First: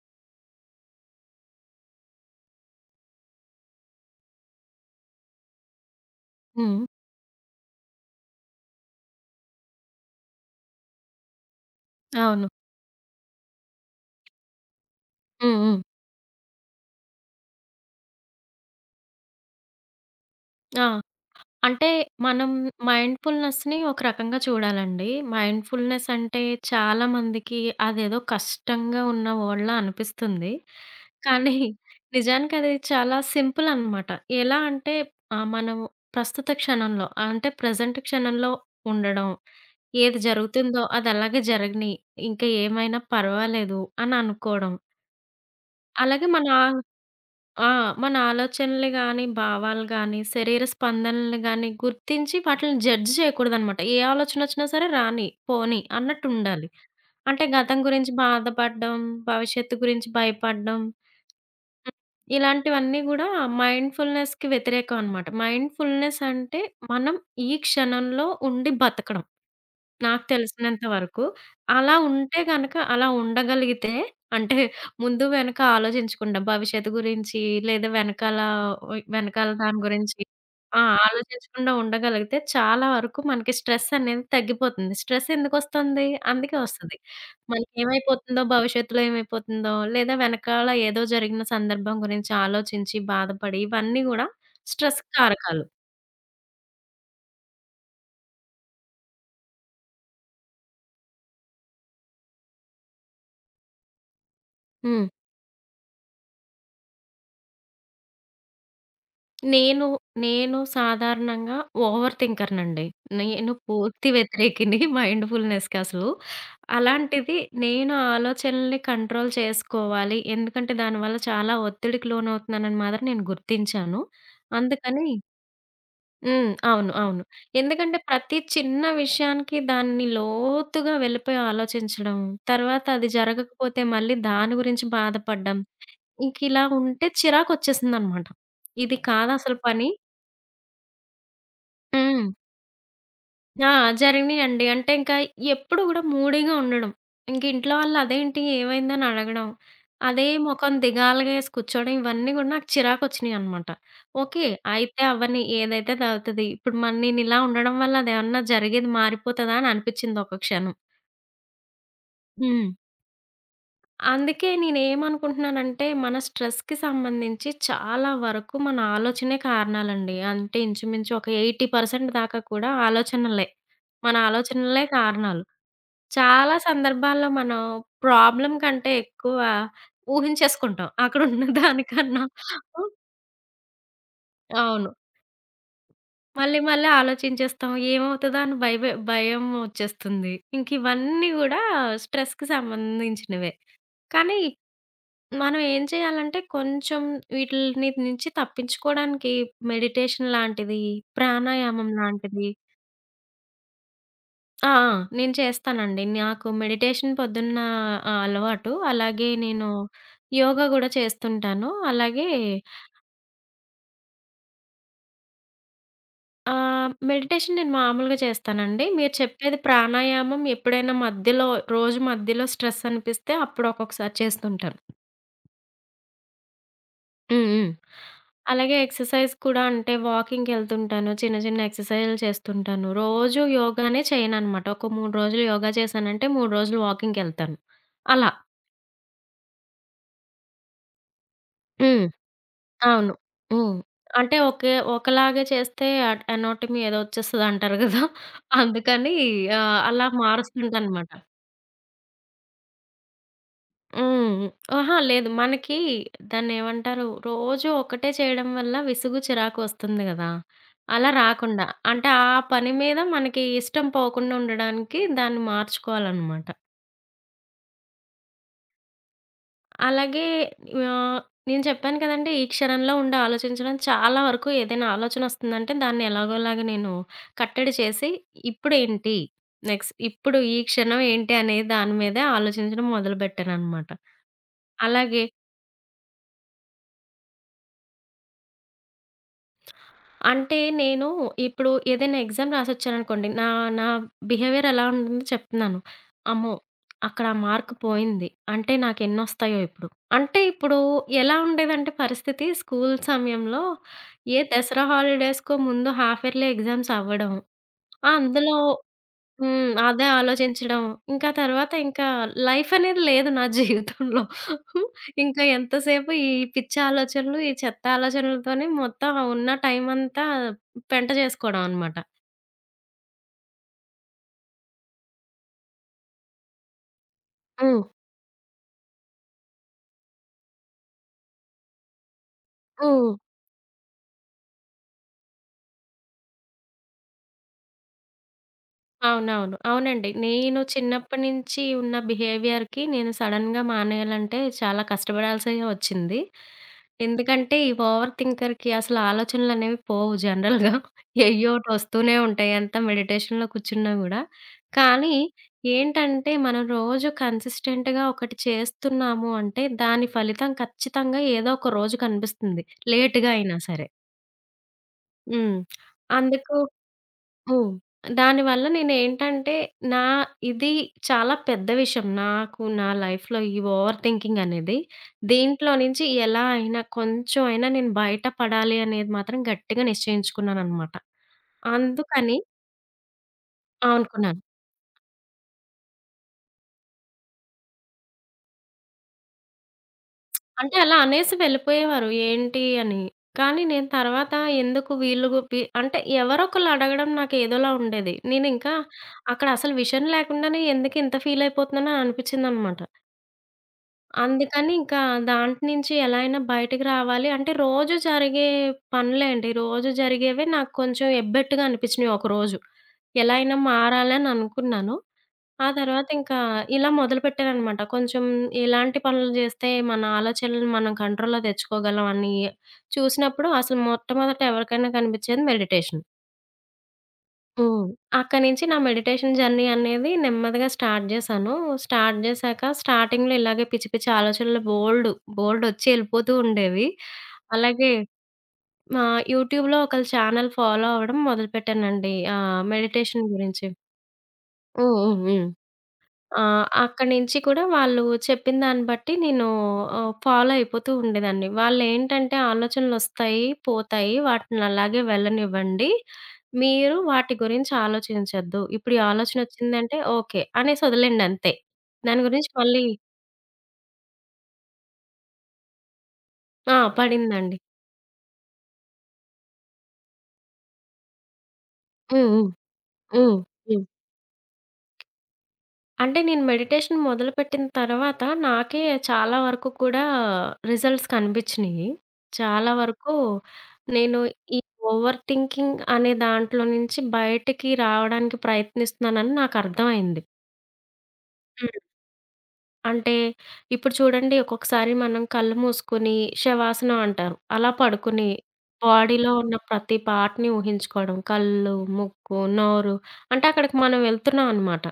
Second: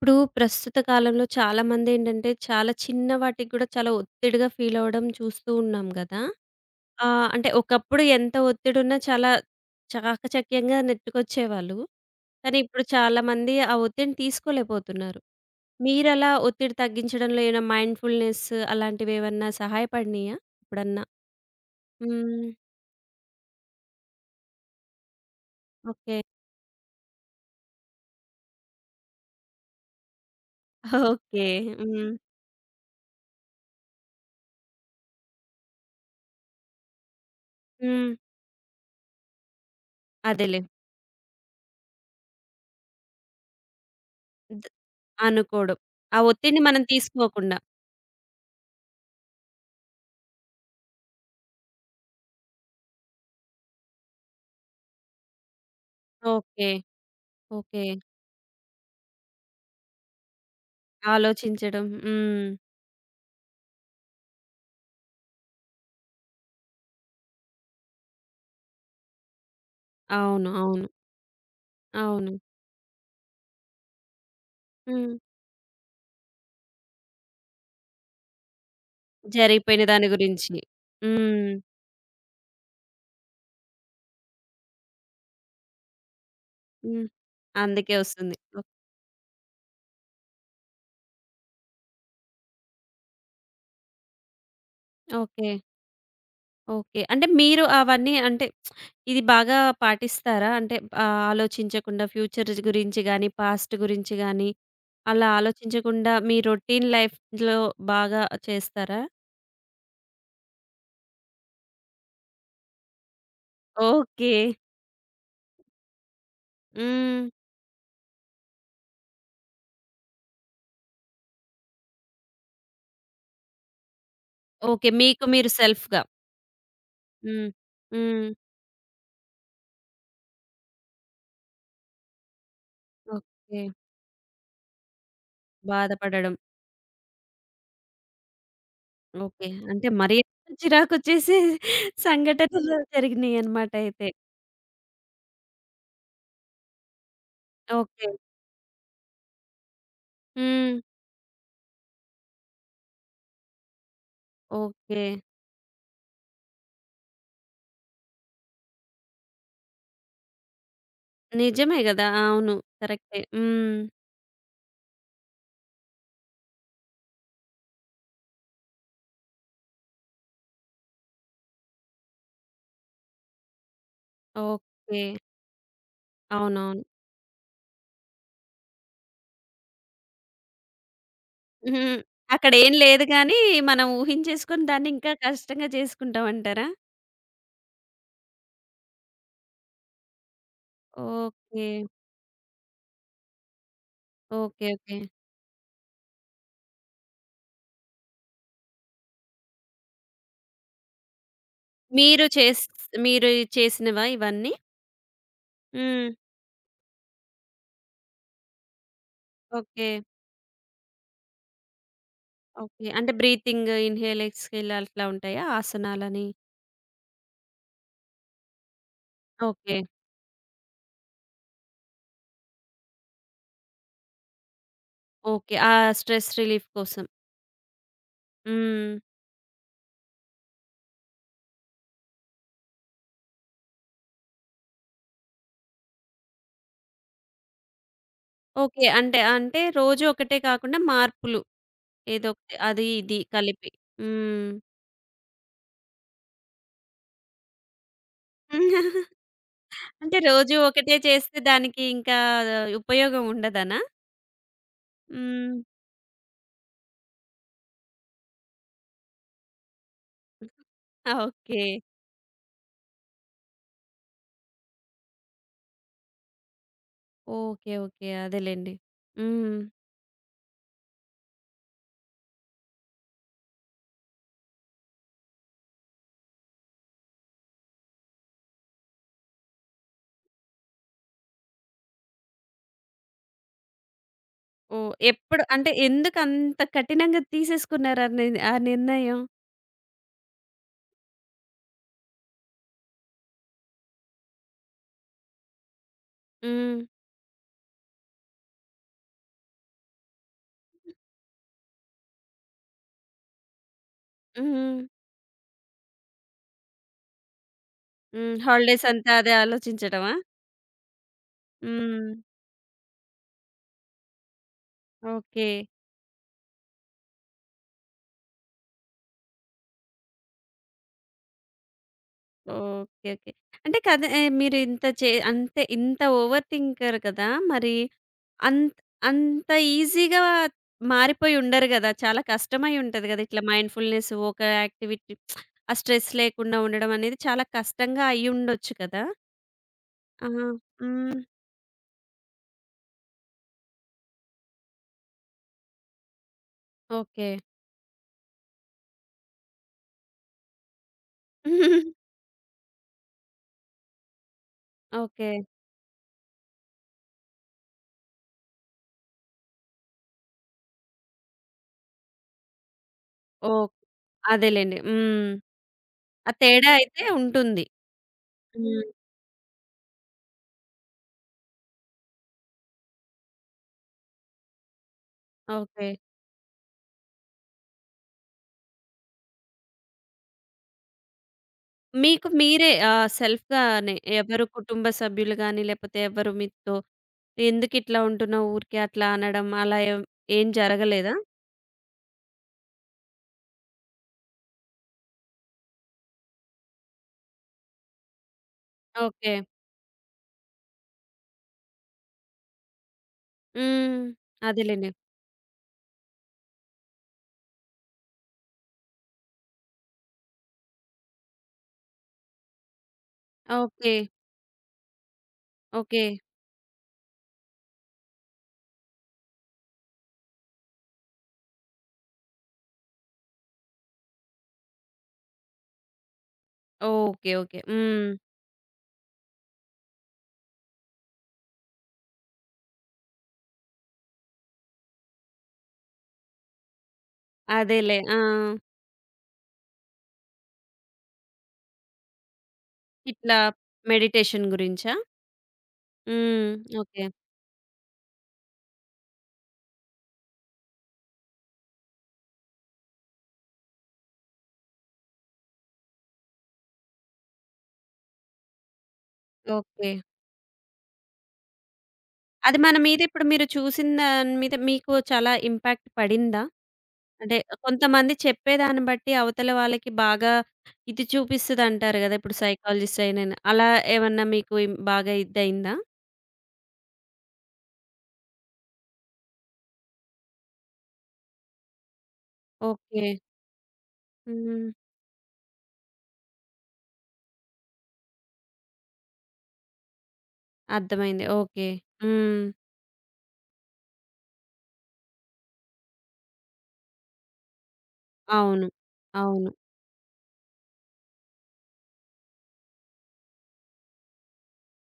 ఇప్పుడు ప్రస్తుత కాలంలో చాలామందేంటంటే, చాలా చిన్న వాటికి గూడా చాలా ఒత్తిడిగా ఫీలవ్వడం చూస్తూ ఉన్నాం గదా! హ్మ్. అంటే ఒకప్పుడు ఎంత ఒత్తిడున్నా చాలా చాకచక్యంగా నెట్టుకొచ్చేవాళ్ళు. అవును. కానీ ఇప్పుడు చాలామంది ఆ ఒత్తిడిని తీసుకోలేకపోతున్నారు. హ్మ్. హ్మ్. మీరలా ఒత్తిడి తగ్గించడంలో ఏమైనా మైండ్‌ఫుల్‌నెస్ అలాంటివేవన్నా సహాయపడినియా ఆ! ఎప్పుడన్నా? అంటే మనం హ్మ్. మైండ్‌ఫుల్‌నెస్‌ని ఒక రకంగా చూడాలండి. Mindfulness okay. అంటే చాలా మందికి అదేదో కష్టంగా ఉన్న ఓళ్ళ అనిపిస్తుంది. ఓకే. కానీ హ్మ్. నిజానికి అది చాలా సింపుల్ అన్నమాట. ఎలా అంటే మనం ప్రస్తుత క్షణంలో అంటే ప్రెజెంట్ హ్మ్. క్షణంలో ఉండడం. ఏది అదేలే. జరుగుతుందో అది అలాగే జరగని. ఇంకా ఏమైనా పర్వాలేదు అని ద అనుకోవడం. అనుకోవడం. ఆ అలాగే మన ఒత్తిడిని మనం తీసుకోకుండా. ఆ! మన ఆలోచనలు గాని, భావాలు గాని, శరీర స్పందనలు గాని గుర్తించి వాటిల్ని జడ్జ్ చేయకూడదనమాట. ఏ ఆలోచనొచ్చినా సరే రాని, పోని అన్నట్టుండాలి. ఓకే. అంటే గతం ఓకే. గురించి బాధపడడం, భవిష్యత్తు గురించి భయపడడం ఆలోచించడం. హ్మ్. ఇలాంటివన్నీ గూడా మైండ్‌ఫుల్‌నెస్‌కి వ్యతిరేకం అనమాట. మైండ్‌ఫుల్‌నెస్ అంటే మనం ఈ క్షణంలో ఉండి బతకడం. నాకు అవును. తెలిసినంత అవును. వరకు. అలా అవును. ఉంటే గనక అలా ఉండగలిగితే అంటే హ్మ్. ముందు వెనక ఆలోచించకుండా భవిష్యత్తు గురించి లేదా వెనకాల ఓయ్ వెనకాల దాని జరిగిపోయిన దాని గురించి గురించి. ఆ! హ్మ్. ఆలోచించకుండా ఉండగలిగితే చాలా వరకు మనకి స్ట్రెస్ అనేది తగ్గిపోతుంది. స్ట్రెస్ ఎందుకొస్తుంది? అందుకే వస్తది. హ్మ్. అందుకే వస్తుంది. మనకేమైపోతుందో, భవిష్యత్తులో ఏమైపోతుందో లేదా వెనకాల ఏదో జరిగిన సందర్భం గురించి ఆలోచించి బాధపడి ఇవన్నీ గూడా స్ట్రెస్ ఓకే. కారకాలు. ఓకే. అంటే మీరు అవన్నీ అంటే ఇది బాగా పాటిస్తారా? అంటే ఆలోచించకుండా ఫ్యూచర్ గురించి గాని, పాస్ట్ గురించి గాని హ్మ్. అలా ఆలోచించకుండా మీ రొటీన్ లైఫ్‌లో బాగా చేస్తారా? నేను, నేను సాధారణంగా ఓవర్ థింకర్‌నండి. నేను పూర్తి ఓకే. వ్యతిరేకిని మైండ్‌ఫుల్‌నెస్‌కి అసలు. హ్మ్. అలాంటిది నేను ఆలోచనల్ని కంట్రోల్ చేసుకోవాలి. ఎందుకంటే దానివల్ల చాలా ఒత్తిడికి లోనవుతున్నానని మాత్రం నేను గుర్తించాను. ఓకే. అందుకని మీకు మీరు సెల్ఫ్‌గా. హ్మ్. అవును. అవును. హ్మ్. ఎందుకంటే హ్మ్. ప్రతి చిన్న విషయానికి దాన్ని లోతుగా వెళ్ళిపోయి ఆలోచించడం, తర్వాత అది ఓకే. జరగకపోతే మళ్ళీ దాని గురించి బాధపడ్డం, బాధపడడం. ఇంకిలా ఉంటే చిరాకొచ్చేసిందనమాట. ఇది ఓకే. కాదసలు అంటే పని. మరీ అంత చిరాకొచ్చేసే హ్మ్. సంఘటనలు ఆ! జరిగినియన్నమాట అయితే. జరిగినియండి. అంటే ఇంకా ఎప్పుడు గూడా మూడీగా ఉండడం. ఇంక ఇంట్లో వాళ్ళు ఓకే. అదేంటి ఏమైందని అడగడం, అదే మొఖం హ్మ్. దిగాలుగా ఏసి కూర్చోవడం ఇవన్నీ గూడా నాకు చిరాకొచ్చినియనమాట. ఓకే. ఓకే. అయితే అవ్వని, ఏదైతే దవుతది. ఇప్పుడు మరి నేనిలా ఉండడం వల్ల అదేమన్నా జరిగేది మారిపోతదా అని అనిపిచ్చిందొక క్షణం. నిజమే గదా! అవును. హ్మ్. కరెక్టే. హ్మ్. అందుకే నేనేమనుకుంటున్నానంటే, మన స్ట్రెస్‌కి సంబంధించి చాలా వరకు మన ఆలోచనే కారణాలండి. అంటే ఇంచుమించు ఒక 80% దాకా కూడా ఆలోచనలే. మన ఆలోచనలే ఓకే. కారణాలు. చాలా అవునవును. సందర్భాల్లో మనం ప్రాబ్లమ్ కంటే ఎక్కువ ఊహించేసుకుంటాం. అక్కడున్న హ్మ్. దానికన్నా. అక్కడేం హ్మ్. లేదు గానీ, మనం ఊహించేసుకొని దాన్ని అవును. ఇంకా కష్టంగా మళ్ళీ చేసుకుంటామంటారా? మళ్ళీ ఆలోచించేస్తాం. ఏమవుతదా అని భయవే భయం ఒచ్చేస్తుంది. ఇంకివన్నీ గూడా ఓకే. స్ట్రెస్‌కి సంబంధించినవే. కానీ ఓకే. ఓకే. మనం ఏం చేయాలంటే కొంచెం వీటిని నుంచి తప్పించుకోవడానికి మెడిటేషన్ లాంటిది, ప్రాణాయామం మీరు లాంటిది. చేస్ మీరు చేసినవా ఇవన్నీ? ఆ! నేను చేస్తానండి. హ్మ్. నాకు మెడిటేషన్ పొద్దున్న అలవాటు. అలాగే నేను ఓకే. యోగా గూడా చేస్తుంటాను. అలాగే ఓకే. అంటే బ్రీతింగ్, ఇన్‌హేల్, ఎక్స్‌హేల్ అట్లా ఉంటాయా ఆసనాలని? మెడిటేషన్ నేను మామూలుగా చేస్తానండి. మీరు చెప్పేది ఓకే. ప్రాణాయామం ఎప్పుడైనా మధ్యలో రోజు మధ్యలో స్ట్రెస్ అనిపిస్తే అప్పుడు ఒక్కొక్కసారి చేస్తుంటాను. ఓకే. ఆ స్ట్రెస్ రిలీఫ్ కోసం. హ్మ్. హ్మ్. అలాగే హ్మ్. ఎక్సర్సైజ్ కూడా అంటే వాకింగ్‌కెళ్తుంటాను. చిన్న చిన్న ఎక్సర్సైజ్‌లు చేస్తుంటాను. రోజు యోగానే చేయననమాట. ఒక 3 రోజులు యోగా చేశానంటే 3 రోజులు వాకింగ్‌కెళ్తాను. అలా. ఓకే. అంటే, అంటే రోజు ఒకటే కాకుండా మార్పులు హ్మ్. ఏదో ఒకటి అది అవును. ఇది కలిపి. హ్మ్. అంటే హ్మ్. ఒకే ఒకలాగే చేస్తే అట్ ఎనాటమీ ఏదో వచ్చేస్తది అంటారు కదా! అందుకని అలా అంటే రోజు ఒకటే మారుస్తుంటనమాట. చేస్తే దానికి ఇంకా ఉపయోగం ఉండదనా? హ్మ్. అహా! లేదు. హ్మ్. మనకి దాన్నేమంటారు? రోజు ఒకటే చేయడం వల్ల విసుగు, చిరాకు వస్తుంది గదా! అలా ఓకే. రాకుండా అంటే ఆ పని మీద మనకి ఇష్టం పోకుండా ఉండడానికి దాన్ని మార్చుకోవాలనమాట. ఓకే. ఓకే. అదేలెండి. హ్మ్. అలాగే ఆహ్, నేను చెప్పాను కదండీ! ఈ క్షణంలో ఉండి ఆలోచించడం చాలా వరకు ఏదైనా ఆలోచనొస్తుందంటే దాన్ని ఎలాగోలాగా నేను కట్టడి చేసి ఇప్పుడేంటి? నెక్స్ట్ ఇప్పుడు ఈ క్షణం ఏంటి? అనే దాని మీదే ఆలోచించడం మొదలుపెట్టాననమాట. ఓహ్! అలాగే ఎప్పుడు అంటే ఎందుకంత కఠినంగా తీసేసుకున్నారు ఆ నిర్ణయం? అంటే నేను ఇప్పుడు ఏదైనా ఎగ్జామ్ రాసొచ్చాననుకోండి, నా నా బిహేవియర్ ఎలా ఉంటుందో చెప్తున్నాను. అమ్మో! హ్మ్. అక్కడ ఆ మార్క్ పోయింది. అంటే నాకెన్నొస్తాయో ఇప్పుడు. అంటే ఇప్పుడు ఎలా ఉండేదంటే పరిస్థితి స్కూల్ సమయంలో ఏ హ్మ్. దసరా హాలిడేస్‌కో ముందు హాఫ్ ఇయర్లీ ఎగ్జామ్స్ అవ్వడం. ఆ హ్మ్. అందులో హాలిడేస్ అంతా అదే హ్మ్. అదే ఆలోచించడమా? ఆలోచించడం. ఇంకా తర్వాత హ్మ్. ఇంకా లైఫ్ అనేది లేదు నా జీవితంలో. ఇంకా ఓకే. ఎంతసేపు ఈ పిచ్చి ఆలోచనలు, ఈ చెత్త ఆలోచనలతోనే మొత్తం ఉన్న టైమంతా పెంట జేసుకోవడం అనమాట. ఓకే. ఓకే. అంటే కథ మీరు ఇంత చే అంతే ఇంత ఓవర్ థింకర్ కదా! మరి హ్మ్. అంత్ అంత ఈజీగా మారిపోయి ఉండరు గదా! చాలా కష్టమై ఉంటది హ్మ్. గదా! ఇట్లా మైండ్‌ఫుల్‌నెస్ ఒక యాక్టివిటీ ఆ స్ట్రెస్ లేకుండా ఉండడం అనేది చాలా కష్టంగా అయ్యుండొచ్చు కదా! అవునవును. అవునండి. ఆ! నేను హ్మ్. చిన్నప్పటి నుంచి ఉన్న బిహేవియర్‌కి నేను సడెన్‌గా మానేయాలంటే చాలా కష్టపడాల్సిగా వచ్చింది. ఓకే. ఎందుకంటే ఈ ఓవర్ థింకర్‌కి అసలు ఆలోచనలనేవి పోవు జనరల్‌గా. ఎయ్యోటి వస్తూనే ఉంటాయి. ఎంత మెడిటేషన్‌లో కూర్చున్నా గూడా. కానీ ఓకే. ఏంటంటే మనం రోజు కన్సిస్టెంట్‌గా ఒకటి చేస్తున్నాము అంటే దాని ఫలితం ఖచ్చితంగా ఏదో ఒక రోజు కనిపిస్తుంది. లేట్‌గా అయినా ఓహ్! సరే. అదేలెండి. హ్మ్. హ్మ్. ఆ అందుకు తేడా అయితే ఉంటుంది. హ్మ్. దానివల్ల హ్మ్. నేనేంటంటే, నా ఇది చాలా పెద్ద విషయం. నాకు నా లైఫ్‌లో ఈ ఓవర్ థింకింగ్ అనేది. దీంట్లో ఓకే. నుంచి ఎలా అయినా కొంచెం అయినా నేను బయటపడాలి అనేది మాత్రం గట్టిగా నిశ్చయించుకున్నాననమాట. మీకు అందుకని మీరే ఆ! సెల్ఫ్‌గానే అనుకున్నాను. ఎవరు కుటుంబ సభ్యులు గాని, లేపోతే ఎవరు మీతో ఎందుకిట్లా ఉంటున్నావు ఊరికే అట్లా అనడం అలా ఏం ఏం అంటే అలా జరగలేదా? అనేసి వెళ్ళిపోయేవారు ఏంటి అని. కానీ నేను తర్వాత ఎందుకు వీళ్ళు గు వి అంటే ఎవరొకళ్ళు అడగడం నాకేదోలా ఉండేది. నేనింకా ఓకే. అక్కడ అసలు విషయం లేకుండానే ఎందుకింత ఫీలయిపోతున్నానో అనిపిచ్చిందనమాట. హ్మ్. అందుకని అదేలెండి. ఇంకా దాంటి నుంచి ఎలా అయినా బయటకి రావాలి. అంటే రోజు జరిగే పనులే అండి. రోజు జరిగేవే నాకు కొంచెం ఎబ్బెట్టుగా అనిపించినయి ఒకరోజు. ఎలా అయినా ఓకే. మారాలని అనుకున్నాను. ఆ ఓకే. తర్వాత ఇంకా ఇలా మొదలుపెట్టాననమాట. కొంచెం ఎలాంటి పనులు జేస్తే మన ఆలోచనలను మనం కంట్రోల్‌లో తెచ్చుకోగలం అని చూసినప్పుడు అసలు మొట్టమొదట ఎవరికైనా కనిపించేది మెడిటేషన్. ఓకే. ఓకే. హ్మ్. హ్మ్. అక్కడి నుంచి నా మెడిటేషన్ జర్నీ అనేది నెమ్మదిగా స్టార్ట్ జేశాను. స్టార్ట్ జేశాక స్టార్టింగ్‌లో ఇలాగే పిచ్చి పిచ్చి ఆలోచనలు బోలెడు, బోలెడొచ్చి ఎళ్ళిపోతూ ఉండేవి. అలాగే అదేలే. ఆ! మా యూట్యూబ్‌లో ఒకళ్ళ ఛానెల్ ఫాలో అవ్వడం మొదలుపెట్టానండి. మెడిటేషన్ ఇట్లా గురించి. మెడిటేషన్ హ్మ్. గురించా? హ్మ్. హ్మ్. ఆ! హ్మ్. ఓకే. అక్కడి నుంచి కూడా వాళ్ళు చెప్పిన దాన్ని బట్టి నేను ఫాలో అయిపోతూ ఉండేదాన్ని. వాళ్ళేంటంటే ఆలోచనలొస్తాయి, పోతాయి. వాటిని అలాగే వెళ్ళనివ్వండి. మీరు వాటి గురించి ఆలోచించొద్దు. ఇప్పుడు ఈ ఓకే. ఆలోచనొచ్చిందంటే ఓకే. అనేసి వదిలేయండి అంతే. దాని గురించి అది మన మళ్ళీ మీద ఇప్పుడు మీరు చూసిన దాని మీద మీకు చాలా ఇంపాక్ట్ పడిందా? ఆ! అంటే పడిందండి. కొంతమంది చెప్పేదాన్ని బట్టి అవతల వాళ్ళకి బాగా ఇది చూపిస్తదంటారు గదా! హ్మ్. ఇప్పుడు హ్మ్. సైకాలజిస్ట్ అయినను. హ్మ్. అలా హ్మ్. ఏమన్నా మీకు బాగా ఇదయిందా? అంటే నేను మెడిటేషన్ మొదలుపెట్టిన తర్వాత నాకే చాలా వరకు కూడా రిజల్ట్స్ కనిపించినియి. చాలా ఓకే. వరకు నేను ఈ హ్మ్. ఓవర్ థింకింగ్ అనే దాంట్లో నుంచి బయటికి రావడానికి ప్రయత్నిస్తున్నానని నాకర్థమైంది. అర్థమైంది. ఓకే. హ్మ్. హ్మ్. అంటే ఇప్పుడు చూడండి ఒక్కొక్కసారి మనం కళ్ళు మూసుకొని శవాసనం అంటారు. అలా పడుకుని అవును. బాడీలో అవును. ఉన్న ప్రతి పార్ట్‌ని ఊహించుకోవడం. కళ్ళు, ముక్కు, నోరు అంటే అక్కడికి మనం వెళ్తున్నాం అనమాట.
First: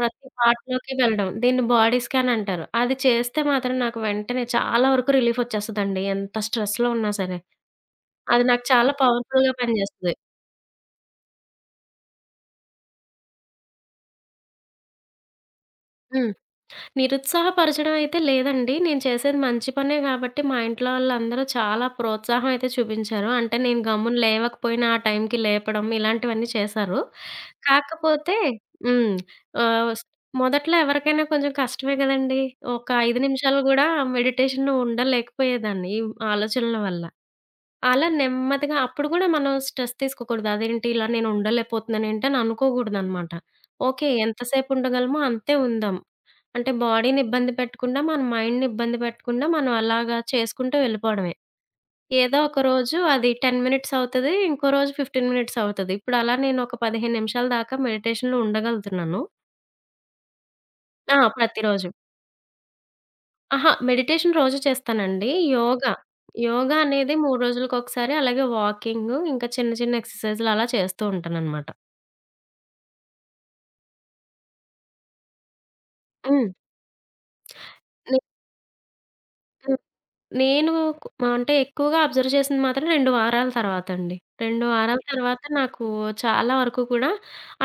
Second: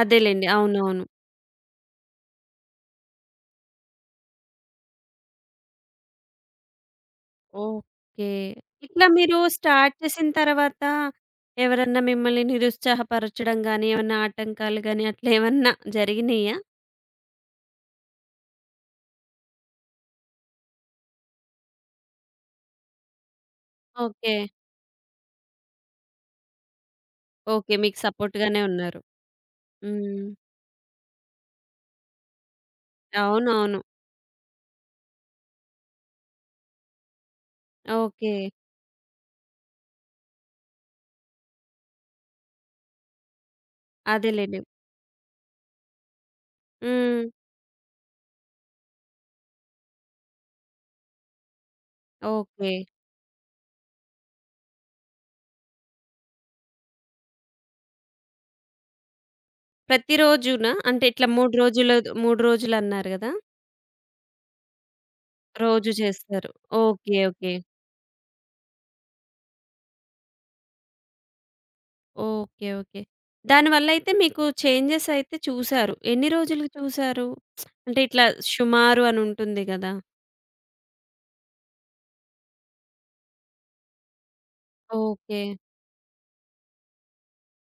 ప్రతి పార్ట్‌లోకి అవునవును. వెళ్ళడం. దీన్ని బాడీ స్కాన్ అంటారు. అది చేస్తే మాత్రం నాకు వెంటనే చాలా వరకు రిలీఫ్ వచ్చేస్తదండి. ఎంత స్ట్రెస్‌లో ఉన్నా సరే. ఓకే. అది నాకు చాలా ఇట్లా మీరు పవర్‌ఫుల్‌గా స్టార్ట్ పనిచేస్తది. చేసిన తర్వాత ఎవరన్నా మిమ్మల్ని నిరుత్సాహపరచడం గానీ, ఏమన్నా ఆటంకాలు గానీ అట్లా ఏమన్నా హ్మ్. జరిగినియ్యా? నిరుత్సాహపరచడం అయితే లేదండి. నేను చేసేది మంచి పనే గాబట్టి, మా ఇంట్లో వాళ్ళందరూ చాలా ప్రోత్సాహం అయితే చూపించారు. అంటే నేను గమ్మున ఓకే. లేవకపోయినా ఆ టైంకి లేపడం ఇలాంటివన్నీ చేశారు. ఓకే. మీకు కాకపోతే సపోర్ట్‌గానే ఉన్నారు. హ్మ్. ఆహ్, స్ హ్మ్. మొదట్లో ఎవరికైనా కొంచెం కష్టమే గదండీ! ఒక 5 నిమిషాలు అవునవును. గూడా మెడిటేషన్ ఉండలేకపోయేదాన్ని ఈ ఆలోచనల వల్ల. అలా ఓకే. నెమ్మదిగా అప్పుడు గూడా మనం స్ట్రెస్ తీసుకోకూడదు. అదేంటి ఇలా నేను ఉండలేకపోతున్నానేంటి అని అనుకోకూడదనమాట. ఓకే. అదేలెండి. ఎంతసేపు ఉండగలమో అంతే ఉందాం. అంటే బాడీని హ్మ్. ఇబ్బంది పెట్టకుండా, మన మైండ్‌ని ఇబ్బంది పెట్టకుండా, మనం అలాగా చేసుకుంటూ వెళ్ళిపోవడమే. ఏదో ఒక ఓకే. రోజు అది 10 మినిట్స్ అవుతది. ఇంకో రోజు 15 మినిట్స్ అవుతది. ఇప్పుడు అలా నేను ఒక 15 నిమిషాల దాకా మెడిటేషన్‌లో ఉండగలుగుతున్నాను. ప్రతిరోజునా? అంటే ఆ! ఇట్లా 3 ప్రతిరోజు. రోజులు 3 రోజులన్నారు గదా! అహా! మెడిటేషన్ రోజు చేస్తానండి. రోజు యోగా, చేస్తారు. యోగా అనేది ఓకే. 3 ఓకే. రోజులకొకసారి అలాగే వాకింగు, ఇంకా చిన్న చిన్న ఎక్సర్‌సైజ్‌లు అలా చేస్తూ ఉంటాననమాట. ఓకే. ఓకే. దానివల్లయితే మీకు చేంజెస్ అయితే చూసారు. ఎన్ని హ్మ్. రోజులు చూసారు? అంటే ఇట్లా షుమారు అనుంటుంది ని గదా! నేను కు మా- అంటే ఎక్కువగా అబ్జర్వ్ చేసింది మాత్రం 2 వారాల తర్వాతండి. 2 వారాల ఓకే. తర్వాత నాకు చాలా వరకు కూడా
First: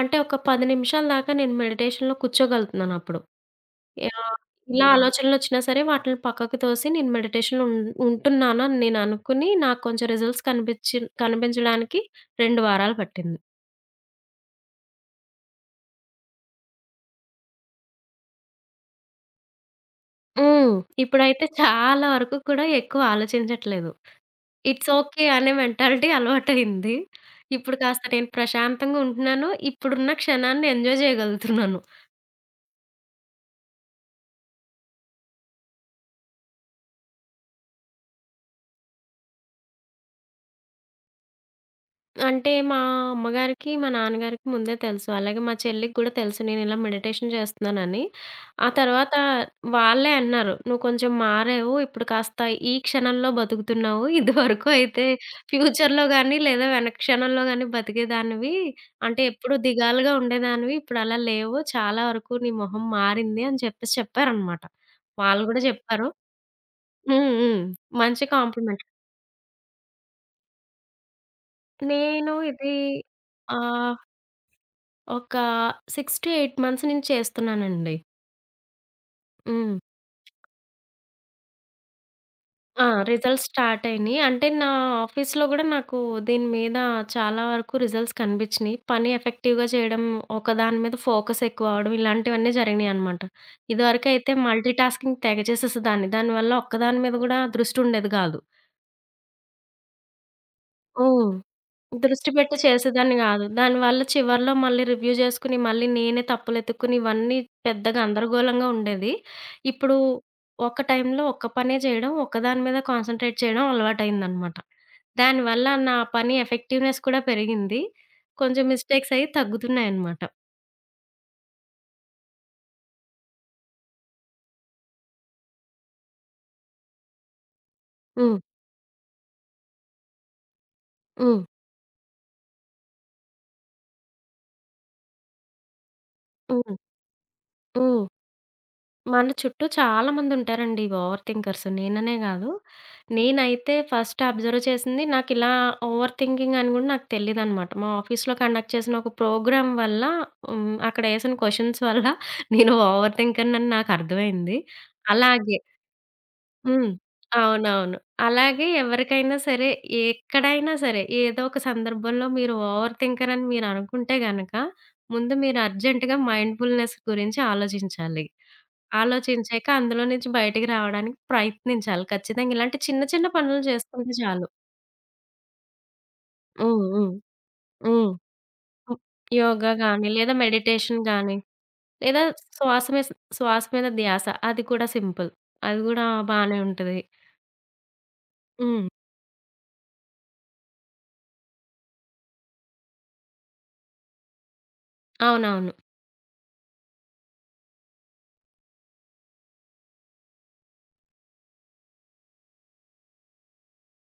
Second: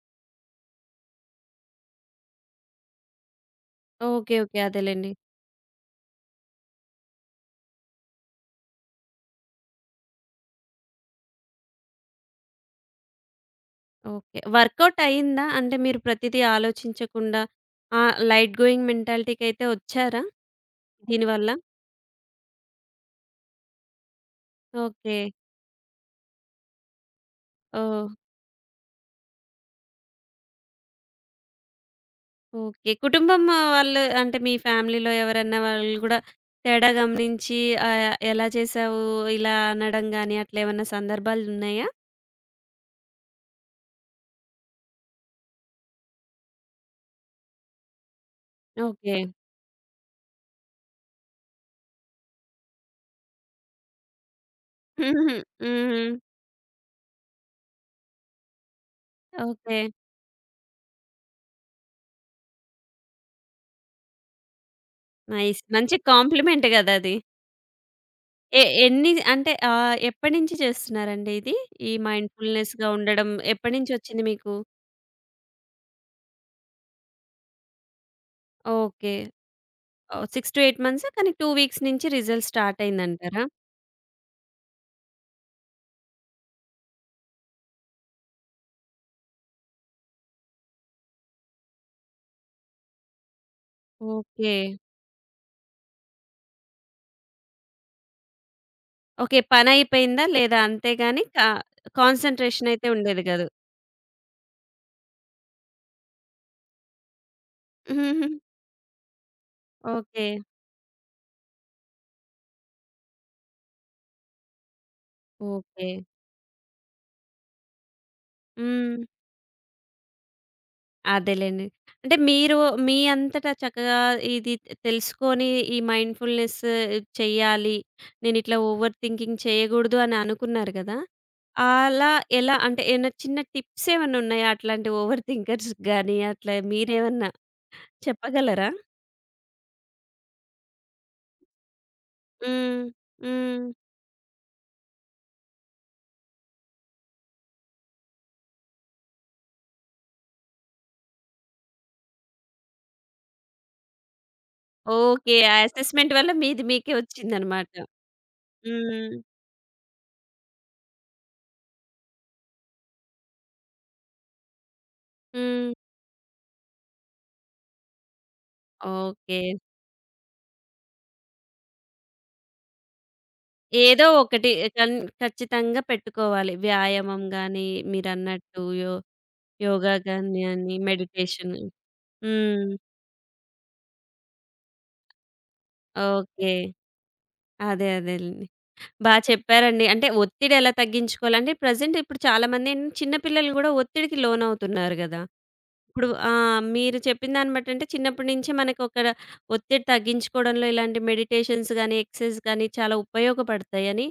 అంటే ఒక 10 నిమిషాల దాకా నేను మెడిటేషన్‌లో కూర్చోగలుగుతున్నానప్పుడు. యాహ్! ఓకే. ఓకే. ఇలా అదేలెండి. ఆలోచనలొచ్చినా సరే వాటిని పక్కకు తోసి నేను మెడిటేషన్‌లో ఉంటున్నాను అని నేను అనుకుని నాకు కొంచెం రిజల్ట్స్ కనిపించడానికి 2 వారాలు పట్టింది. ఓకే. వర్కౌట్ అయిందా? అంటే మీరు ప్రతిదీ ఆలోచించకుండా ఆ లైట్ గోయింగ్ మెంటాలిటీకైతే వచ్చారా హ్మ్. ఇప్పుడైతే దీనివల్ల? చాలా వరకు కూడా ఎక్కువ ఆలోచించట్లేదు. It's okay. ఓకే అనే మెంటాలిటీ అలవాటయింది. ఇప్పుడు కాస్త ఓహ్! నేను ప్రశాంతంగా ఉంటున్నాను. ఇప్పుడున్న క్షణాన్ని ఎంజాయ్ చేయగలుగుతున్నాను. ఓకే. కుటుంబం ఆ, వాళ్ళు అంటే మీ ఫ్యామిలీలో ఎవరన్నా వాళ్ళు గూడా తేడా గమనించి ఎలా చేశావు ఇలా అనడం గాని అట్లేమన్నా సందర్భాలున్నాయా? అంటే మా అమ్మగారికి, మా నాన్నగారికి ముందే తెలుసు. అలాగే మా చెల్లికి కూడా తెలుసు నేనిలా మెడిటేషన్ చేస్తున్నానని. ఆ తర్వాత ఓకే. వాళ్ళే అన్నారు, "నువ్వు కొంచెం మారావు. ఇప్పుడు కాస్త ఈ క్షణంలో బతుకుతున్నావు. ఇదివరకు అయితే హుహు. ఫ్యూచర్‌లో హ్మ్. గాని, లేదా వెనక క్షణంలో గాని బతికేదానివి. అంటే ఎప్పుడూ ఓకే. దిగాలుగా ఉండేదానివి. ఇప్పుడు అలా లేవు. చాలా వరకు నీ మొహం మారింది" అని చెప్పేసి చెప్పారనమాట. వాళ్ళు నైస్. గూడా మంచి చెప్పారు. కాంప్లిమెంట్ గదా! అది. హ్మ్. హ్మ్. మంచి కాంప్లిమెంట్. ఎన్ని అంటే ఎప్పటినుంచి చేస్తున్నారండి ఇది? ఈ నేను ఇది మైండ్‌ఫుల్‌నెస్‌గా ఉండడం ఆహ్ ఎప్పటినుంచొచ్చింది మీకు? ఒక 6-8 మంత్స్ నుంచి చేస్తున్నానండి. ఓకే. హ్మ్. ఓహ్! 6-8 మంత్స్ కానీ 2 వీక్స్ నుంచి రిజల్ట్ స్టార్ట్ ఆ! అయిందంటారా? రిజల్ట్స్ స్టార్ట్ అయినియి. అంటే నా ఆఫీస్‌లో గూడా నాకు దీని మీద చాలా వరకు రిజల్ట్స్ కనిపించినియి. పని ఎఫెక్టివ్‌గా చేయడం, ఒక దాని మీద ఫోకస్ ఎక్కువ అవ్వడం ఇలాంటివన్నీ జరిగినియనమాట. ఇదివరకైతే ఓకే. మల్టీ టాస్కింగ్ తెగ చేసేసేదాన్ని. దానివల్ల ఒక్కదాని మీద గూడా దృష్టి ఉండేది గాదు. ఓకే. పనయిపోయిందా? లేదా? అంతే గాని హ్మ్. దృష్టి పెట్టి కాన్సంట్రేషన్ అయితే చేసేదాన్ని ఉండేది గాదు. గాదు. దానివల్ల చివర్లో మళ్ళీ రివ్యూ జేసుకొని, మళ్ళీ నేనే తప్పులెతుక్కుని ఇవన్నీ పెద్ద గందరగోళంగా ఉండేది. ఇప్పుడు ఓకే. ఒక టైంలో ఒక్క పనే జేయడం, ఒక్కదాని మీద కాన్సంట్రేట్ చేయడం అలవాటయిందనమాట. దానివల్ల ఓకే. నా పని ఎఫెక్టివ్‌నెస్ కూడా పెరిగింది. కొంచెం హ్మ్. మిస్టేక్స్ అయ్యి తగ్గుతున్నాయనమాట. అదేలెండి. అంటే మీరు మీ అంతటా చక్కగా ఇది తెలుసుకొని ఈ మైండ్‌ఫుల్‌నెస్ చెయ్యాలి. హ్మ్. నేనిట్లా ఓవర్ థింకింగ్ చేయగూడదు అని అనుకున్నారు గదా! హ్మ్. అలా ఎలా అంటే ఏమన్నా చిన్న టిప్స్ ఏమన్నా ఉన్నాయా? అట్లాంటి ఓవర్ థింకర్స్ గాని అట్లా హ్మ్. మీరేమన్నా హ్మ్. చెప్పగలరా? మన చుట్టూ చాలా మందుంటారండి ఓవర్ థింకర్స్. నేననే గాదు. హ్మ్. హ్మ్. నేనైతే ఫస్ట్ అబ్జర్వ్ చేసింది నాకిలా ఓవర్ థింకింగ్ అని గూడా నాకు తెలీదనమాట. మా ఆఫీస్‌లో కండక్ట్ చేసిన ఒక ప్రోగ్రామ్ వల్ల హ్మ్. అక్కడేసిన క్వెషన్స్ వల్ల నేను ఓవర్ థింకర్‌నని నాకు అర్థమైంది. ఓకే. ఆ అలాగే అసెస్‌మెంట్ వల్ల మీది హ్మ్. మీకే ఒచ్చిందనమాట. అవునవును. అలాగే హ్మ్. ఎవరికైనా సరే, ఎక్కడైనా సరే, ఏదో ఒక సందర్భంలో మీరు ఓవర్ థింకర్ అని మీరనుకుంటే గనక, ముందు మీరు హ్మ్. అర్జెంట్‌గా మైండ్‌ఫుల్‌నెస్ గురించి ఆలోచించాలి. ఓకే. ఆలోచించాక అందులో నుంచి బయటికి రావడానికి ప్రయత్నించాలి. ఖచ్చితంగా ఇలాంటి చిన్న చిన్న పనులు ఏదో చేసుకుంటే చాలు. ఒకటి కన్ ఖచ్చితంగా పెట్టుకోవాలి. హ్మ్. హ్మ్. వ్యాయామం గాని, హ్మ్. మీరన్నట్టు హ్మ్. యోగా యోగా గాని, లేదా గాని అని మెడిటేషన్ గాని, మెడిటేషన్. లేదా హ్మ్. శ్వాస మీస్ శ్వాస మీద ధ్యాస అది కూడా సింపుల్. అది గూడా ఓకే. బానే ఉంటది. అదే అదేలెండి. హ్మ్. చెప్పారండి. అంటే ఒత్తిడి ఎలా తగ్గించుకోవాలి అంటే ప్రెజెంట్ ఇప్పుడు చాలామంది చిన్న పిల్లలు గూడా ఒత్తిడికి లోనవుతున్నారు గదా! అవునవును. ఇప్పుడు మీరు చెప్పిన దాన్ని బట్టి అంటే చిన్నప్పటి నుంచే మనకొక ఒత్తిడి తగ్గించుకోవడంలో ఇలాంటి మెడిటేషన్స్ గాని, ఎక్సర్‌సైజ్ గాని చాలా ఉపయోగపడతాయని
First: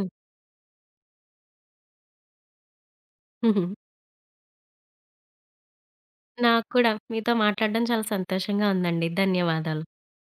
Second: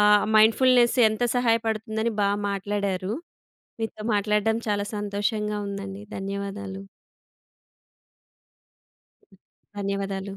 మైండ్‌ఫుల్‌నెస్ ఎంత సహాయపడుతుందని మాట్లాడారు. హ్మ్. మీతో మాట్లాడడం చాలా సంతోషంగా ఉందండి. నాకు ధన్యవాదాలు. కూడా మీతో మాట్లాడడం చాలా సంతోషంగా ఉందండి. ధన్యవాదాలు. ధన్యవాదాలు.